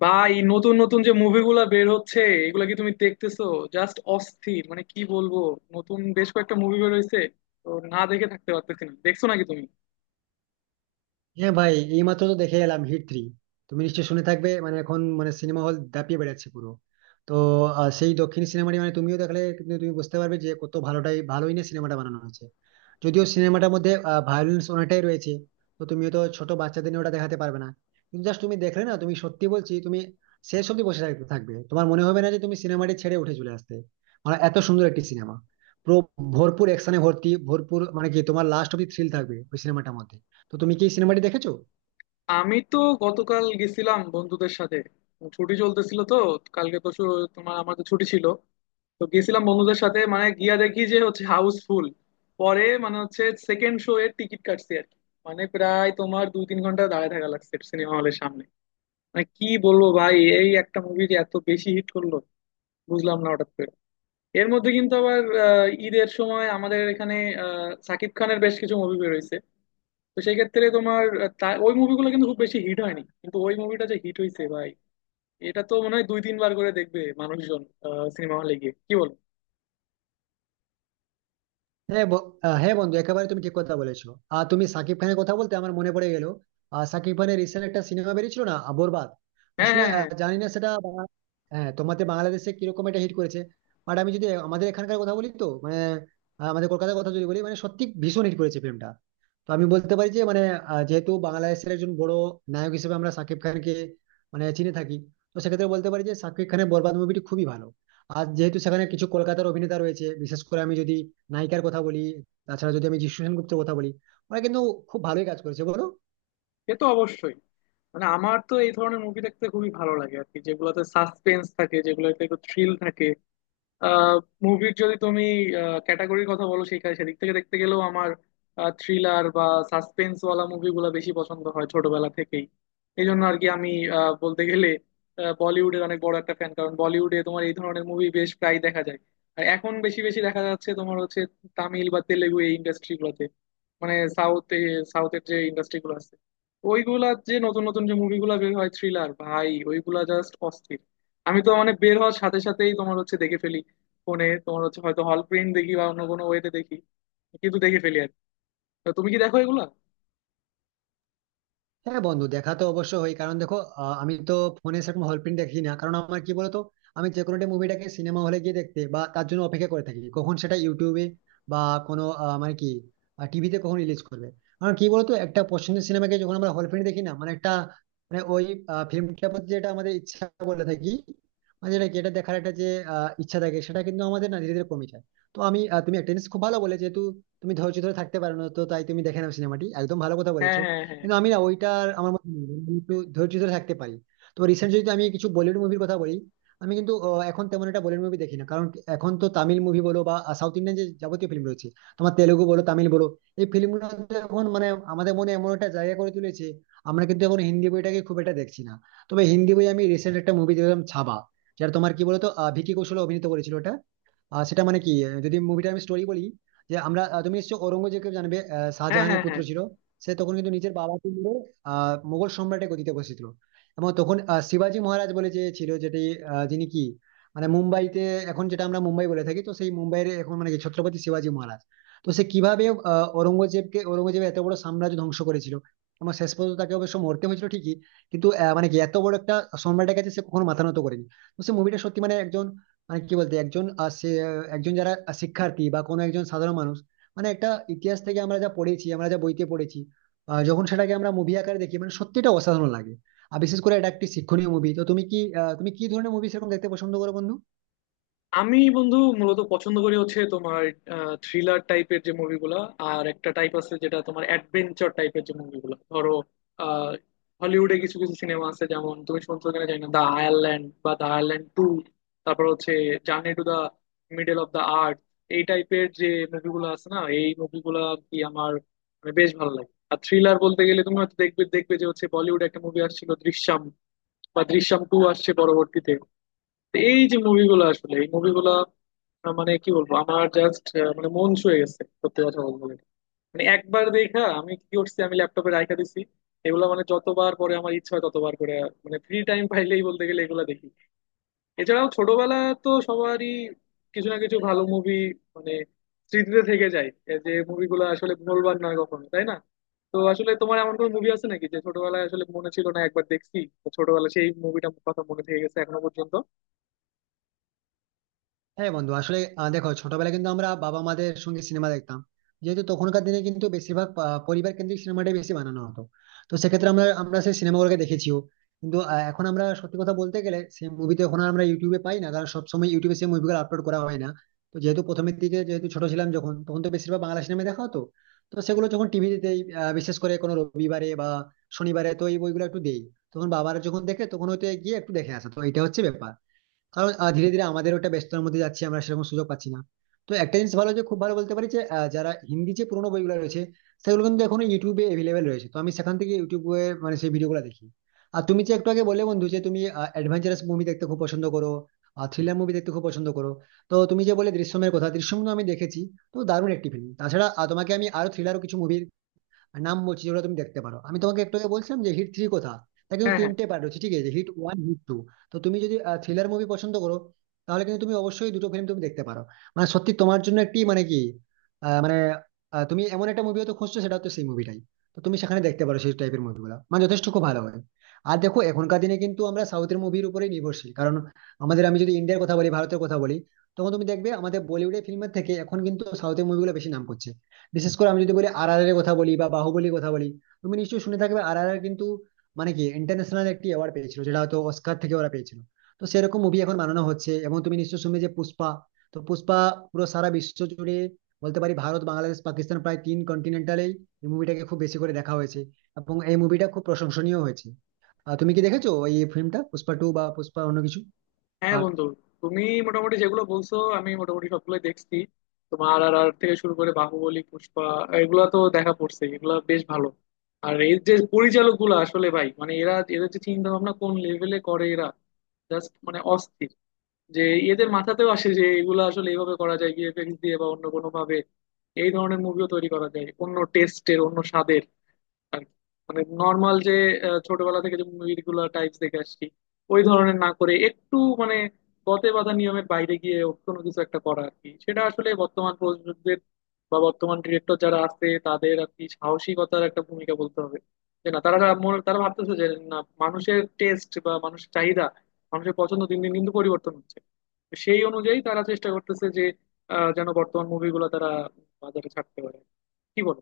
বা এই নতুন নতুন যে মুভিগুলা বের হচ্ছে, এগুলা কি তুমি দেখতেছো? জাস্ট অস্থির, কি বলবো। নতুন বেশ কয়েকটা মুভি বের হয়েছে, তো না দেখে থাকতে পারতেছি না। দেখছো নাকি তুমি? হ্যাঁ ভাই, এইমাত্র তো দেখে এলাম হিট থ্রি। তুমি নিশ্চয়ই শুনে থাকবে, মানে এখন মানে সিনেমা হল দাপিয়ে বেড়াচ্ছে পুরো। তো সেই দক্ষিণ সিনেমাটি, মানে তুমিও দেখলে কিন্তু তুমি বুঝতে পারবে যে কত ভালোটাই ভালোই না সিনেমাটা বানানো হয়েছে। যদিও সিনেমাটার মধ্যে ভায়োলেন্স অনেকটাই রয়েছে, তো তুমি তো ছোট বাচ্চাদের নিয়ে ওটা দেখাতে পারবে না। কিন্তু জাস্ট তুমি দেখলে না, তুমি সত্যি বলছি, তুমি শেষ অব্দি বসে থাকতে থাকবে, তোমার মনে হবে না যে তুমি সিনেমাটি ছেড়ে উঠে চলে আসতে। মানে এত সুন্দর একটি সিনেমা, পুরো ভরপুর অ্যাকশনে ভর্তি ভরপুর, মানে কি তোমার লাস্ট অব্দি থ্রিল থাকবে ওই সিনেমাটার মধ্যে। তো তুমি কি সিনেমাটি দেখেছো? আমি তো গতকাল গেছিলাম বন্ধুদের সাথে। ছুটি চলতেছিল তো, কালকে তো শু- তোমার আমাদের ছুটি ছিল। তো গেছিলাম বন্ধুদের সাথে, গিয়া দেখি যে হচ্ছে হাউসফুল। পরে মানে হচ্ছে সেকেন্ড শো এর টিকিট কাটছি আর কি। প্রায় তোমার দুই তিন ঘন্টা দাঁড়ায় থাকা লাগছে সিনেমা হলের সামনে। কি বলবো ভাই, এই একটা মুভি যে এত বেশি হিট করলো বুঝলাম না হঠাৎ করে। এর মধ্যে কিন্তু আবার ঈদের সময় আমাদের এখানে সাকিব খানের বেশ কিছু মুভি বেরোইছে। তো সেই ক্ষেত্রে তোমার ওই মুভিগুলো কিন্তু খুব বেশি হিট হয়নি, কিন্তু ওই মুভিটা যে হিট হয়েছে ভাই, এটা তো মনে হয় দুই তিনবার করে দেখবে মানুষজন সিনেমা হলে গিয়ে। কি বলো? হ্যাঁ ব- হ্যাঁ বন্ধু, একেবারে তুমি ঠিক কথা বলেছো। আর তুমি সাকিব খানের কথা বলতে আমার মনে পড়ে গেল, সাকিব খানের রিসেন্ট একটা সিনেমা বেরিয়েছিল না বরবাদ। হ্যাঁ, আসলে হ্যাঁ, হ্যাঁ। জানি না সেটা হ্যাঁ, তোমাদের বাংলাদেশে কিরকম এটা হিট করেছে, বাট আমি যদি আমাদের এখানকার কথা বলি তো মানে আমাদের কলকাতার কথা যদি বলি, মানে সত্যি ভীষণ হিট করেছে ফিল্মটা। তো আমি বলতে পারি যে মানে যেহেতু বাংলাদেশের একজন বড় নায়ক হিসেবে আমরা সাকিব খানকে মানে চিনে থাকি, তো সেক্ষেত্রে বলতে পারি যে সাকিব খানের বরবাদ মুভিটি খুবই ভালো। আর যেহেতু সেখানে কিছু কলকাতার অভিনেতা রয়েছে, বিশেষ করে আমি যদি নায়িকার কথা বলি, তাছাড়া যদি আমি যিশু সেনগুপ্তের কথা বলি, ওরা কিন্তু খুব ভালোই কাজ করেছে, বলো। সে তো অবশ্যই। আমার তো এই ধরনের মুভি দেখতে খুবই ভালো লাগে আর কি, যেগুলোতে সাসপেন্স থাকে, যেগুলোতে একটু থ্রিল থাকে। মুভির যদি তুমি ক্যাটাগরির কথা বলো, সেখানে সেদিক থেকে দেখতে গেলেও আমার থ্রিলার বা সাসপেন্স ওয়ালা মুভিগুলো বেশি পছন্দ হয় ছোটবেলা থেকেই। এই জন্য আর কি আমি বলতে গেলে বলিউডের অনেক বড় একটা ফ্যান, কারণ বলিউডে তোমার এই ধরনের মুভি বেশ প্রায় দেখা যায়। আর এখন বেশি বেশি দেখা যাচ্ছে তোমার হচ্ছে তামিল বা তেলেগু এই ইন্ডাস্ট্রি গুলোতে। মানে সাউথ সাউথের যে ইন্ডাস্ট্রি গুলো আছে, ওইগুলার যে নতুন নতুন যে মুভিগুলো বের হয় থ্রিলার, ভাই ওইগুলা জাস্ট অস্থির। আমি তো বের হওয়ার সাথে সাথেই তোমার হচ্ছে দেখে ফেলি। ফোনে তোমার হচ্ছে হয়তো হল প্রিন্ট দেখি বা অন্য কোনো ওয়েতে দেখি, কিন্তু দেখে ফেলি আর কি। তো তুমি কি দেখো এগুলা? হ্যাঁ বন্ধু, দেখা তো অবশ্য হয়, কারণ দেখো আমি তো ফোনে সেরকম হল প্রিন্ট দেখি না, কারণ আমার কি বলতো, আমি যে কোনো মুভিটাকে সিনেমা হলে গিয়ে দেখতে বা তার জন্য অপেক্ষা করে থাকি, কখন সেটা ইউটিউবে বা কোনো মানে কি টিভিতে কখন রিলিজ করবে। কারণ কি বলতো, একটা পছন্দের সিনেমাকে যখন আমরা হল প্রিন্ট দেখি না, মানে একটা মানে ওই ফিল্মটার প্রতি যেটা আমাদের ইচ্ছা বলে থাকি, মানে যেটা কি এটা দেখার একটা যে ইচ্ছা থাকে সেটা কিন্তু আমাদের না ধীরে ধীরে কমে যায়। তো আমি তুমি একটা জিনিস খুব ভালো বলে, যেহেতু তুমি ধৈর্য ধরে থাকতে পারো না তো তাই তুমি দেখে নাও সিনেমাটি, একদম ভালো কথা হ্যাঁ, বলেছো। হ্যাঁ, হ্যাঁ। কিন্তু আমি না ওইটা আমার মধ্যে নেই। আমি একটু ধৈর্য ধরে থাকতে পারি। তো রিসেন্ট যদি আমি কিছু বলিউড মুভির কথা বলি, আমি কিন্তু এখন তেমন একটা বলিউড মুভি দেখি না, কারণ এখন তো তামিল মুভি বলো বা সাউথ ইন্ডিয়ান যে যাবতীয় ফিল্ম রয়েছে, তোমার তেলুগু বলো তামিল বলো, এই ফিল্মগুলো এখন মানে আমাদের মনে এমন একটা জায়গা করে তুলেছে, আমরা কিন্তু এখন হিন্দি বইটাকে খুব একটা দেখছি না। তবে হিন্দি বই আমি রিসেন্ট একটা মুভি দেখলাম, ছাবা, যেটা তোমার কি বলতো ভিকি কৌশল অভিনীত করেছিল ওটা। সেটা মানে কি, যদি মুভিটা আমি স্টোরি বলি, যে আমরা তুমি নিশ্চয়ই ঔরঙ্গজেবকে জানবে, হ্যাঁ, শাহজাহানের হ্যাঁ, পুত্র হ্যাঁ। ছিল। সে তখন কিন্তু নিজের বাবাকে মেরে মোগল সম্রাটের গদিতে বসেছিল। এবং তখন শিবাজি মহারাজ বলে যে ছিল যেটি, যিনি কি, মানে মুম্বাইতে, এখন যেটা আমরা মুম্বাই বলে থাকি, তো সেই মুম্বাইয়ের এখন মানে কি ছত্রপতি শিবাজি মহারাজ। তো সে কিভাবে ঔরঙ্গজেবকে, ঔরঙ্গজেব এত বড় সাম্রাজ্য ধ্বংস করেছিল, এবং শেষ পর্যন্ত তাকে অবশ্য মরতে হয়েছিল ঠিকই, কিন্তু মানে কি এত বড় একটা সম্রাটের কাছে সে কখনো মাথা নত করেনি। তো সে মুভিটা সত্যি, মানে একজন, মানে কি বলতে একজন সে একজন, যারা শিক্ষার্থী বা কোনো একজন সাধারণ মানুষ, মানে একটা ইতিহাস থেকে আমরা যা পড়েছি, আমরা যা বইতে পড়েছি, যখন সেটাকে আমরা মুভি আকারে দেখি, মানে সত্যিটা অসাধারণ লাগে। আর বিশেষ করে এটা একটি শিক্ষণীয় মুভি। তো তুমি কি তুমি কি ধরনের মুভি সেরকম দেখতে পছন্দ করো বন্ধু? আমি বন্ধু মূলত পছন্দ করি হচ্ছে তোমার থ্রিলার টাইপের যে মুভিগুলা। আর একটা টাইপ আছে যেটা তোমার অ্যাডভেঞ্চার টাইপের যে মুভিগুলা, ধরো আহ, হলিউডে কিছু কিছু সিনেমা আছে, যেমন তুমি শুনছো কিনা জানি না, দা আয়ারল্যান্ড বা দা আয়ারল্যান্ড টু। তারপর হচ্ছে journey to the middle of the earth. এই টাইপের যে মুভিগুলো আছে না, এই মুভিগুলা কি আমার বেশ ভালো লাগে। আর থ্রিলার বলতে গেলে তুমি হয়তো দেখবে দেখবে যে হচ্ছে বলিউডে একটা মুভি আসছিল দৃশ্যম, বা দৃশ্যম টু আসছে পরবর্তীতে। এই যে মুভিগুলো আসলে, এই মুভিগুলা আহ, মানে কি বলবো, আমার জাস্ট মন ছুঁয়ে গেছে সত্যি কথা বলতে গেলে। একবার দেখা আমি কি করছি, আমি ল্যাপটপে রাখা দিছি। এগুলো যতবার পরে আমার ইচ্ছা হয় ততবার করে, ফ্রি টাইম পাইলেই বলতে গেলে এগুলা দেখি। এছাড়াও ছোটবেলা তো সবারই কিছু না কিছু ভালো মুভি মানে স্মৃতিতে থেকে যায়। এই যে মুভিগুলো আসলে ভুলবার নয় কখনো, তাই না? তো আসলে তোমার এমন কোনো মুভি আছে নাকি যে ছোটবেলায় আসলে মনে ছিল না একবার দেখছি, তো ছোটবেলায় সেই মুভিটা কথা মনে থেকে গেছে এখনো পর্যন্ত? হ্যাঁ বন্ধু, আসলে দেখো ছোটবেলায় কিন্তু আমরা বাবা মাদের সঙ্গে সিনেমা দেখতাম, যেহেতু তখনকার দিনে কিন্তু বেশিরভাগ পরিবার কেন্দ্রিক সিনেমাটাই বেশি বানানো হতো। তো সেক্ষেত্রে আমরা আমরা সেই সিনেমাগুলোকে দেখেছিও, কিন্তু এখন আমরা সত্যি কথা বলতে গেলে সেই মুভি তো এখন আর আমরা ইউটিউবে পাই না, কারণ সবসময় ইউটিউবে সেই মুভিগুলো আপলোড করা হয় না। তো যেহেতু প্রথমের দিকে যেহেতু ছোট ছিলাম, যখন তখন তো বেশিরভাগ বাংলা সিনেমা দেখা হতো। তো সেগুলো যখন টিভিতে, বিশেষ করে কোনো রবিবারে বা শনিবারে, তো এই বইগুলো একটু দেই, তখন বাবারা যখন দেখে তখন হয়তো গিয়ে একটু দেখে আসে, তো এটা হচ্ছে ব্যাপার। কারণ ধীরে ধীরে আমাদের ওটা ব্যস্ততার মধ্যে যাচ্ছি, আমরা সেরকম সুযোগ পাচ্ছি না। তো একটা জিনিস ভালো, যে খুব ভালো বলতে পারি যে যারা হিন্দি যে পুরোনো বইগুলো রয়েছে, সেগুলো কিন্তু এখনো ইউটিউবে অ্যাভেলেবেল রয়েছে। তো আমি সেখান থেকে ইউটিউবে মানে সেই ভিডিওগুলো দেখি। আর তুমি যে একটু আগে বলে বন্ধু যে তুমি অ্যাডভেঞ্চারাস মুভি দেখতে খুব পছন্দ করো, আর থ্রিলার মুভি দেখতে খুব পছন্দ করো। তো তুমি যে বলে দৃশ্যমের কথা, দৃশ্যম আমি দেখেছি, তো দারুণ একটি ফিল্ম। তাছাড়া তোমাকে আমি আরো থ্রিলারও কিছু মুভি নাম বলছি, যেগুলো তুমি দেখতে পারো। আমি তোমাকে একটু আগে বলছিলাম যে হিট থ্রি কথা, তা কিন্তু হ্যাঁ, হ্যাঁ, তিনটে পার্ট রয়েছে, ঠিক আছে, হিট ওয়ান, হিট টু। তো তুমি যদি থ্রিলার মুভি পছন্দ করো, তাহলে কিন্তু তুমি অবশ্যই দুটো ফিল্ম তুমি দেখতে পারো, মানে সত্যি তোমার জন্য একটি, মানে কি আহ, মানে তুমি এমন একটা মুভি হয়তো খুঁজছো, সেটা হচ্ছে সেই মুভিটাই। তো তুমি সেখানে দেখতে পারো সেই টাইপের মুভিগুলো, মানে যথেষ্ট খুব ভালো হয়। আর দেখো এখনকার দিনে কিন্তু আমরা সাউথের মুভির উপরেই নির্ভরশীল, কারণ আমাদের, আমি যদি ইন্ডিয়ার কথা বলি ভারতের কথা বলি, তখন তুমি দেখবে আমাদের বলিউডের ফিল্মের থেকে এখন কিন্তু সাউথের মুভিগুলো বেশি নাম করছে। বিশেষ করে আমি যদি বলি আর আর এর কথা বলি বা বাহুবলীর কথা বলি, তুমি নিশ্চয়ই শুনে থাকবে আর আর আর কিন্তু মানে কি ইন্টারন্যাশনাল একটি অ্যাওয়ার্ড পেয়েছিল, যেটা হয়তো অস্কার থেকে ওরা পেয়েছিল। তো সেরকম মুভি এখন বানানো হচ্ছে, এবং তুমি নিশ্চয়ই শুনবে যে পুষ্পা। তো পুষ্পা পুরো সারা বিশ্ব জুড়ে, বলতে পারি ভারত, বাংলাদেশ, পাকিস্তান প্রায় তিন কন্টিনেন্টালেই এই মুভিটাকে খুব বেশি করে দেখা হয়েছে, এবং এই মুভিটা খুব প্রশংসনীয় হয়েছে। তুমি কি দেখেছো এই ফিল্মটা, পুষ্পা টু বা পুষ্পা অন্য কিছু হ্যাঁ। পার্ট? বন্ধু তুমি মোটামুটি যেগুলো বলছো আমি মোটামুটি সবগুলোই দেখছি। তোমার আর আর থেকে শুরু করে বাহুবলী, পুষ্পা, এগুলা তো দেখা পড়ছে। এগুলা বেশ ভালো। আর এই যে পরিচালক গুলো আসলে ভাই, এরা এদের যে চিন্তা ভাবনা কোন লেভেলে করে এরা, জাস্ট অস্থির যে এদের মাথাতেও আসে যে এগুলো আসলে এইভাবে করা যায় ভিএফএক্স দিয়ে বা অন্য কোনো ভাবে। এই ধরনের মুভিও তৈরি করা যায় অন্য টেস্টের অন্য স্বাদের আর কি। নর্মাল যে ছোটবেলা থেকে যে মুভিগুলো টাইপস দেখে আসছি ওই ধরনের না করে একটু মানে গতে বাঁধা নিয়মের বাইরে গিয়ে কোনো কিছু একটা করা আর কি, সেটা আসলে বর্তমান প্রযোজকদের বা বর্তমান ডিরেক্টর যারা আছে তাদের আর কি সাহসিকতার একটা ভূমিকা বলতে হবে। যে না, তারা তারা ভাবতেছে যে না, মানুষের টেস্ট বা মানুষের চাহিদা, মানুষের পছন্দ দিন দিন কিন্তু পরিবর্তন হচ্ছে। তো সেই অনুযায়ী তারা চেষ্টা করতেছে যে যেন বর্তমান মুভিগুলো তারা বাজারে ছাড়তে পারে। কি বলো?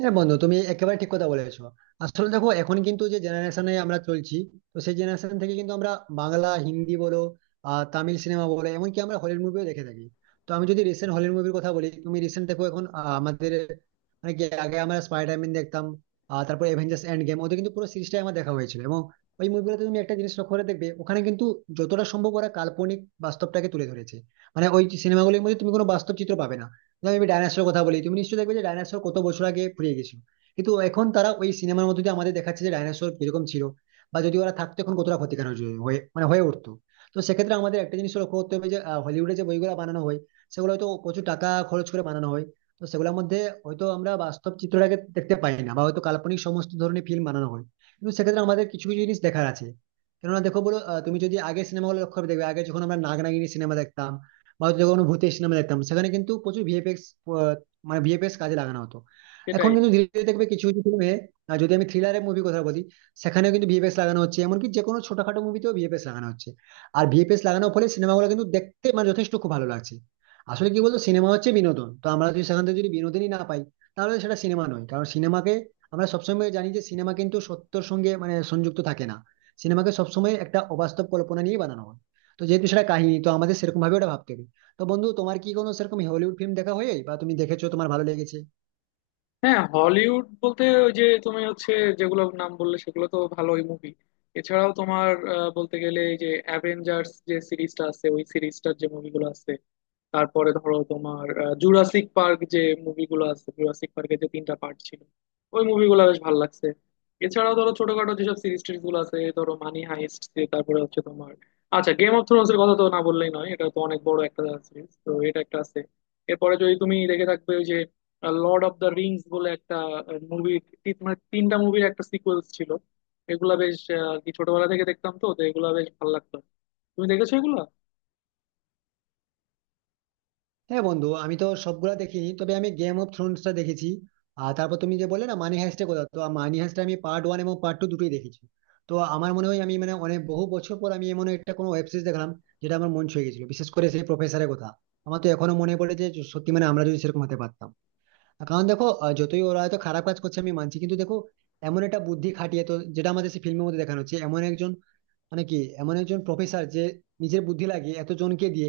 হ্যাঁ বন্ধু, তুমি একেবারে ঠিক কথা বলেছো। আসলে দেখো এখন কিন্তু যে জেনারেশনে আমরা চলছি, তো সেই জেনারেশন থেকে কিন্তু আমরা বাংলা হিন্দি বলো, তামিল সিনেমা বলো, এমনকি আমরা হলিউড মুভিও দেখে থাকি। তো আমি যদি রিসেন্ট হলিউড মুভির কথা বলি, তুমি রিসেন্ট দেখো এখন আমাদের, মানে কি আগে আমরা স্পাইডারম্যান দেখতাম, তারপর অ্যাভেঞ্জার্স এন্ড গেম, ওদের কিন্তু পুরো সিরিজটাই আমার দেখা হয়েছিল। এবং ওই মুভিগুলোতে তুমি একটা জিনিস লক্ষ্য করে দেখবে, ওখানে কিন্তু যতটা সম্ভব ওরা কাল্পনিক বাস্তবটাকে তুলে ধরেছে, মানে ওই সিনেমাগুলির মধ্যে তুমি কোনো বাস্তব চিত্র পাবে না। যেমন আমি ডাইনোসরের কথা বলি, তুমি নিশ্চয়ই দেখবে যে ডাইনোসর কত বছর আগে ফুরিয়ে গেছিল, কিন্তু এখন তারা ওই সিনেমার মধ্যে দিয়ে আমাদের দেখাচ্ছে যে ডাইনোসর কিরকম ছিল বা যদি ওরা থাকতো এখন কতটা ক্ষতিকারক হয়ে হয়ে- মানে হয়ে উঠতো। তো সেক্ষেত্রে আমাদের একটা জিনিস লক্ষ্য করতে হবে যে হলিউডে যে বইগুলো বানানো হয়, সেগুলো হয়তো প্রচুর টাকা খরচ করে বানানো হয়। তো সেগুলোর মধ্যে হয়তো আমরা বাস্তব চিত্রটাকে দেখতে পাই না, বা হয়তো কাল্পনিক সমস্ত ধরনের ফিল্ম বানানো হয়। কিন্তু সেক্ষেত্রে আমাদের কিছু কিছু জিনিস দেখার আছে। কেননা দেখো বলো তুমি যদি আগে সিনেমাগুলো লক্ষ্য করে দেখবে, আগে যখন আমরা নাগ নাগিনী সিনেমা দেখতাম বা হয়তো কোনো ভূতের সিনেমা দেখতাম, সেখানে কিন্তু প্রচুর ভিএফএক্স, মানে ভিএফএক্স কাজে লাগানো হতো। সেটাই। এখন কিন্তু ধীরে ধীরে দেখবে কিছু কিছু ফিল্মে, যদি আমি থ্রিলারের মুভি কথা বলি, সেখানেও কিন্তু ভিএফএক্স লাগানো হচ্ছে, এমনকি যে কোনো ছোটখাটো মুভিতেও ভিএফএক্স লাগানো হচ্ছে। আর ভিএফএক্স লাগানোর ফলে সিনেমাগুলো কিন্তু দেখতে মানে যথেষ্ট খুব ভালো লাগছে। আসলে কি বলতো, সিনেমা হচ্ছে বিনোদন, তো আমরা যদি সেখান থেকে যদি বিনোদনই না পাই, তাহলে সেটা সিনেমা নয়। কারণ সিনেমাকে আমরা সবসময় জানি যে সিনেমা কিন্তু সত্যর সঙ্গে মানে সংযুক্ত থাকে না, সিনেমাকে সবসময় একটা অবাস্তব কল্পনা নিয়ে বানানো হয়। তো যেহেতু সেটা কাহিনী, তো আমাদের সেরকম ভাবে ওটা ভাবতে হবে। তো বন্ধু, তোমার কি কোনো সেরকম হলিউড ফিল্ম দেখা হয় বা তুমি দেখেছো, তোমার ভালো লেগেছে? হ্যাঁ, হলিউড বলতে ওই যে তুমি হচ্ছে যেগুলো নাম বললে সেগুলো তো ভালোই মুভি। এছাড়াও তোমার বলতে গেলে এই যে অ্যাভেঞ্জার্স যে সিরিজটা আছে ওই সিরিজটার যে মুভিগুলো আছে, তারপরে ধরো তোমার জুরাসিক পার্ক যে মুভিগুলো আছে, জুরাসিক পার্কের যে তিনটা পার্ট ছিল, ওই মুভিগুলো বেশ ভালো লাগছে। এছাড়াও ধরো ছোটখাটো যেসব সিরিজ টিরিজ গুলো আছে, এই ধরো মানি হাইস্ট। তারপরে হচ্ছে তোমার, আচ্ছা গেম অফ থ্রোনস এর কথা তো না বললেই নয়, এটা তো অনেক বড় একটা সিরিজ, তো এটা একটা আছে। এরপরে যদি তুমি দেখে থাকবে ওই যে লর্ড অফ দ্য রিংস বলে একটা মুভি, তিনটা মুভির একটা সিকোয়েলস ছিল। এগুলা বেশ আর কি ছোটবেলা থেকে দেখতাম তো, তো এগুলা বেশ ভালো লাগতো। তুমি দেখেছো এগুলা? হ্যাঁ বন্ধু, আমি তো সবগুলা দেখিনি, তবে আমি গেম অফ থ্রোনসটা দেখেছি। আর তারপর তুমি যে বললে না মানি হাইস্টের কথা, তো মানি হাইস্টটা আমি পার্ট ওয়ান এবং পার্ট টু দুটোই দেখেছি। তো আমার মনে হয় আমি মানে অনেক বহু বছর পর আমি এমন একটা কোনো ওয়েব সিরিজ দেখলাম যেটা আমার মন ছুঁয়ে গেছিল, বিশেষ করে সেই প্রফেসরের কথা আমার তো এখনো মনে পড়ে, যে সত্যি, মানে আমরা যদি সেরকম হতে পারতাম। কারণ দেখো যতই ওরা হয়তো খারাপ কাজ করছে আমি মানছি, কিন্তু দেখো এমন একটা বুদ্ধি খাটিয়ে, তো যেটা আমাদের সেই ফিল্মের মধ্যে দেখানো হচ্ছে, এমন একজন, মানে কি, এমন একজন প্রফেসর যে নিজের বুদ্ধি লাগিয়ে এত জনকে দিয়ে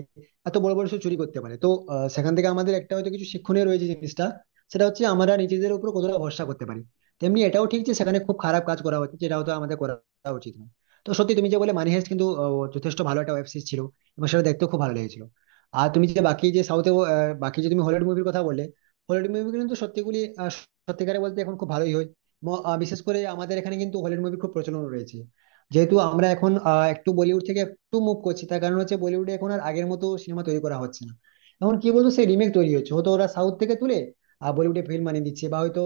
এত বড় বড় সে চুরি করতে পারে। তো সেখান থেকে আমাদের একটা হয়তো কিছু শিক্ষণীয় রয়েছে জিনিসটা, সেটা হচ্ছে আমরা নিজেদের উপর কতটা ভরসা করতে পারি। তেমনি এটাও ঠিক যে সেখানে খুব খারাপ কাজ করা হচ্ছে, যেটা হয়তো আমাদের করা উচিত না। তো সত্যি তুমি যে বলে মানি হাইস্ট কিন্তু যথেষ্ট ভালো একটা ওয়েব সিরিজ ছিল, এবং সেটা দেখতেও খুব ভালো লেগেছিল। আর তুমি যে বাকি যে সাউথে, বাকি যে তুমি হলিউড মুভির কথা বললে, হলিউড মুভি কিন্তু সত্যিগুলি সত্যিকারে বলতে এখন খুব ভালোই হয়। এবং, বিশেষ করে আমাদের এখানে কিন্তু হলিউড মুভি খুব প্রচলন রয়েছে, যেহেতু আমরা এখন একটু বলিউড থেকে একটু মুভ করছি, তার কারণ হচ্ছে বলিউডে এখন আর আগের মতো সিনেমা তৈরি করা হচ্ছে না। এখন কি বলতো, সেই রিমেক তৈরি হচ্ছে, হয়তো ওরা সাউথ থেকে তুলে বলিউডে ফিল্ম বানিয়ে দিচ্ছে, বা হয়তো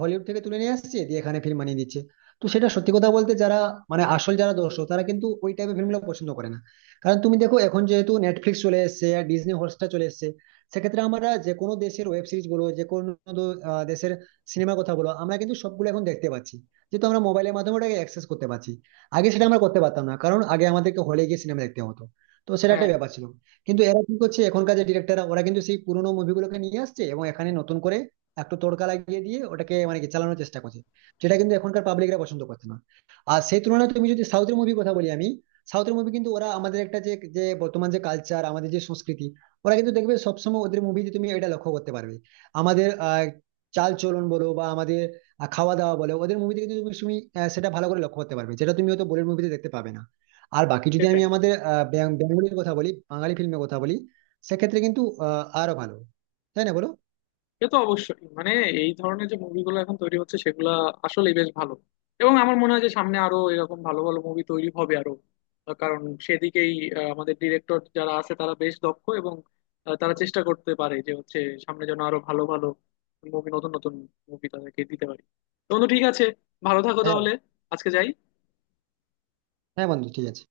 হলিউড থেকে তুলে নিয়ে আসছে দিয়ে এখানে ফিল্ম বানিয়ে দিচ্ছে। তো সেটা সত্যি কথা বলতে, যারা মানে আসল যারা দর্শক তারা কিন্তু ওই টাইপের ফিল্মগুলো পছন্দ করে না। কারণ তুমি দেখো এখন যেহেতু নেটফ্লিক্স চলে এসেছে আর ডিজনি হটস্টার চলে এসেছে, সেক্ষেত্রে আমরা যে কোনো দেশের ওয়েব সিরিজ বলো, যে কোনো দেশের সিনেমার কথা বলো, আমরা কিন্তু সবগুলো এখন দেখতে পাচ্ছি, যেহেতু আমরা মোবাইলের মাধ্যমে ওটাকে অ্যাক্সেস করতে পারছি। আগে সেটা আমরা করতে পারতাম না, কারণ আগে আমাদেরকে হলে গিয়ে সিনেমা দেখতে হতো, তো সেটা হ্যাঁ। একটা ব্যাপার ছিল। কিন্তু এরা কি করছে এখনকার যে ডিরেক্টররা, ওরা কিন্তু সেই পুরোনো মুভিগুলোকে নিয়ে আসছে এবং এখানে নতুন করে একটু তড়কা লাগিয়ে দিয়ে ওটাকে মানে কি চালানোর চেষ্টা করছে, যেটা কিন্তু এখনকার পাবলিকরা পছন্দ করছে না। আর সেই তুলনায় তুমি যদি সাউথের মুভি কথা বলি আমি, সাউথের মুভি কিন্তু ওরা আমাদের একটা যে, যে বর্তমান যে কালচার আমাদের যে সংস্কৃতি, ওরা কিন্তু দেখবে সবসময় ওদের মুভিতে, তুমি এটা লক্ষ্য করতে পারবে আমাদের চাল চলন বলো বা আমাদের আর খাওয়া দাওয়া বলো, ওদের মুভিতে কিন্তু তুমি তুমি, আহ, সেটা ভালো করে লক্ষ্য করতে পারবে, যেটা তুমি হয়তো বলিউড মুভিতে দেখতে পাবে না। আর বাকি যদি আমি সেটাই। আমাদের বেঙ্গলির কথা বলি, বাঙালি ফিল্মের কথা বলি, সেক্ষেত্রে কিন্তু আরো ভালো, তাই না বলো? সে তো অবশ্যই। এই ধরনের যে মুভিগুলো এখন তৈরি হচ্ছে সেগুলা আসলে বেশ ভালো। এবং আমার মনে হয় যে সামনে আরো এরকম ভালো ভালো মুভি তৈরি হবে আরো কারণ সেদিকেই আমাদের ডিরেক্টর যারা আছে তারা বেশ দক্ষ, এবং তারা চেষ্টা করতে পারে যে হচ্ছে সামনে যেন আরো ভালো ভালো মুভি, নতুন নতুন মুভি তাদেরকে দিতে পারি। তো বন্ধু ঠিক আছে, ভালো থাকো হ্যাঁ তাহলে। আজকে যাই। হ্যাঁ বন্ধু, ঠিক আছে।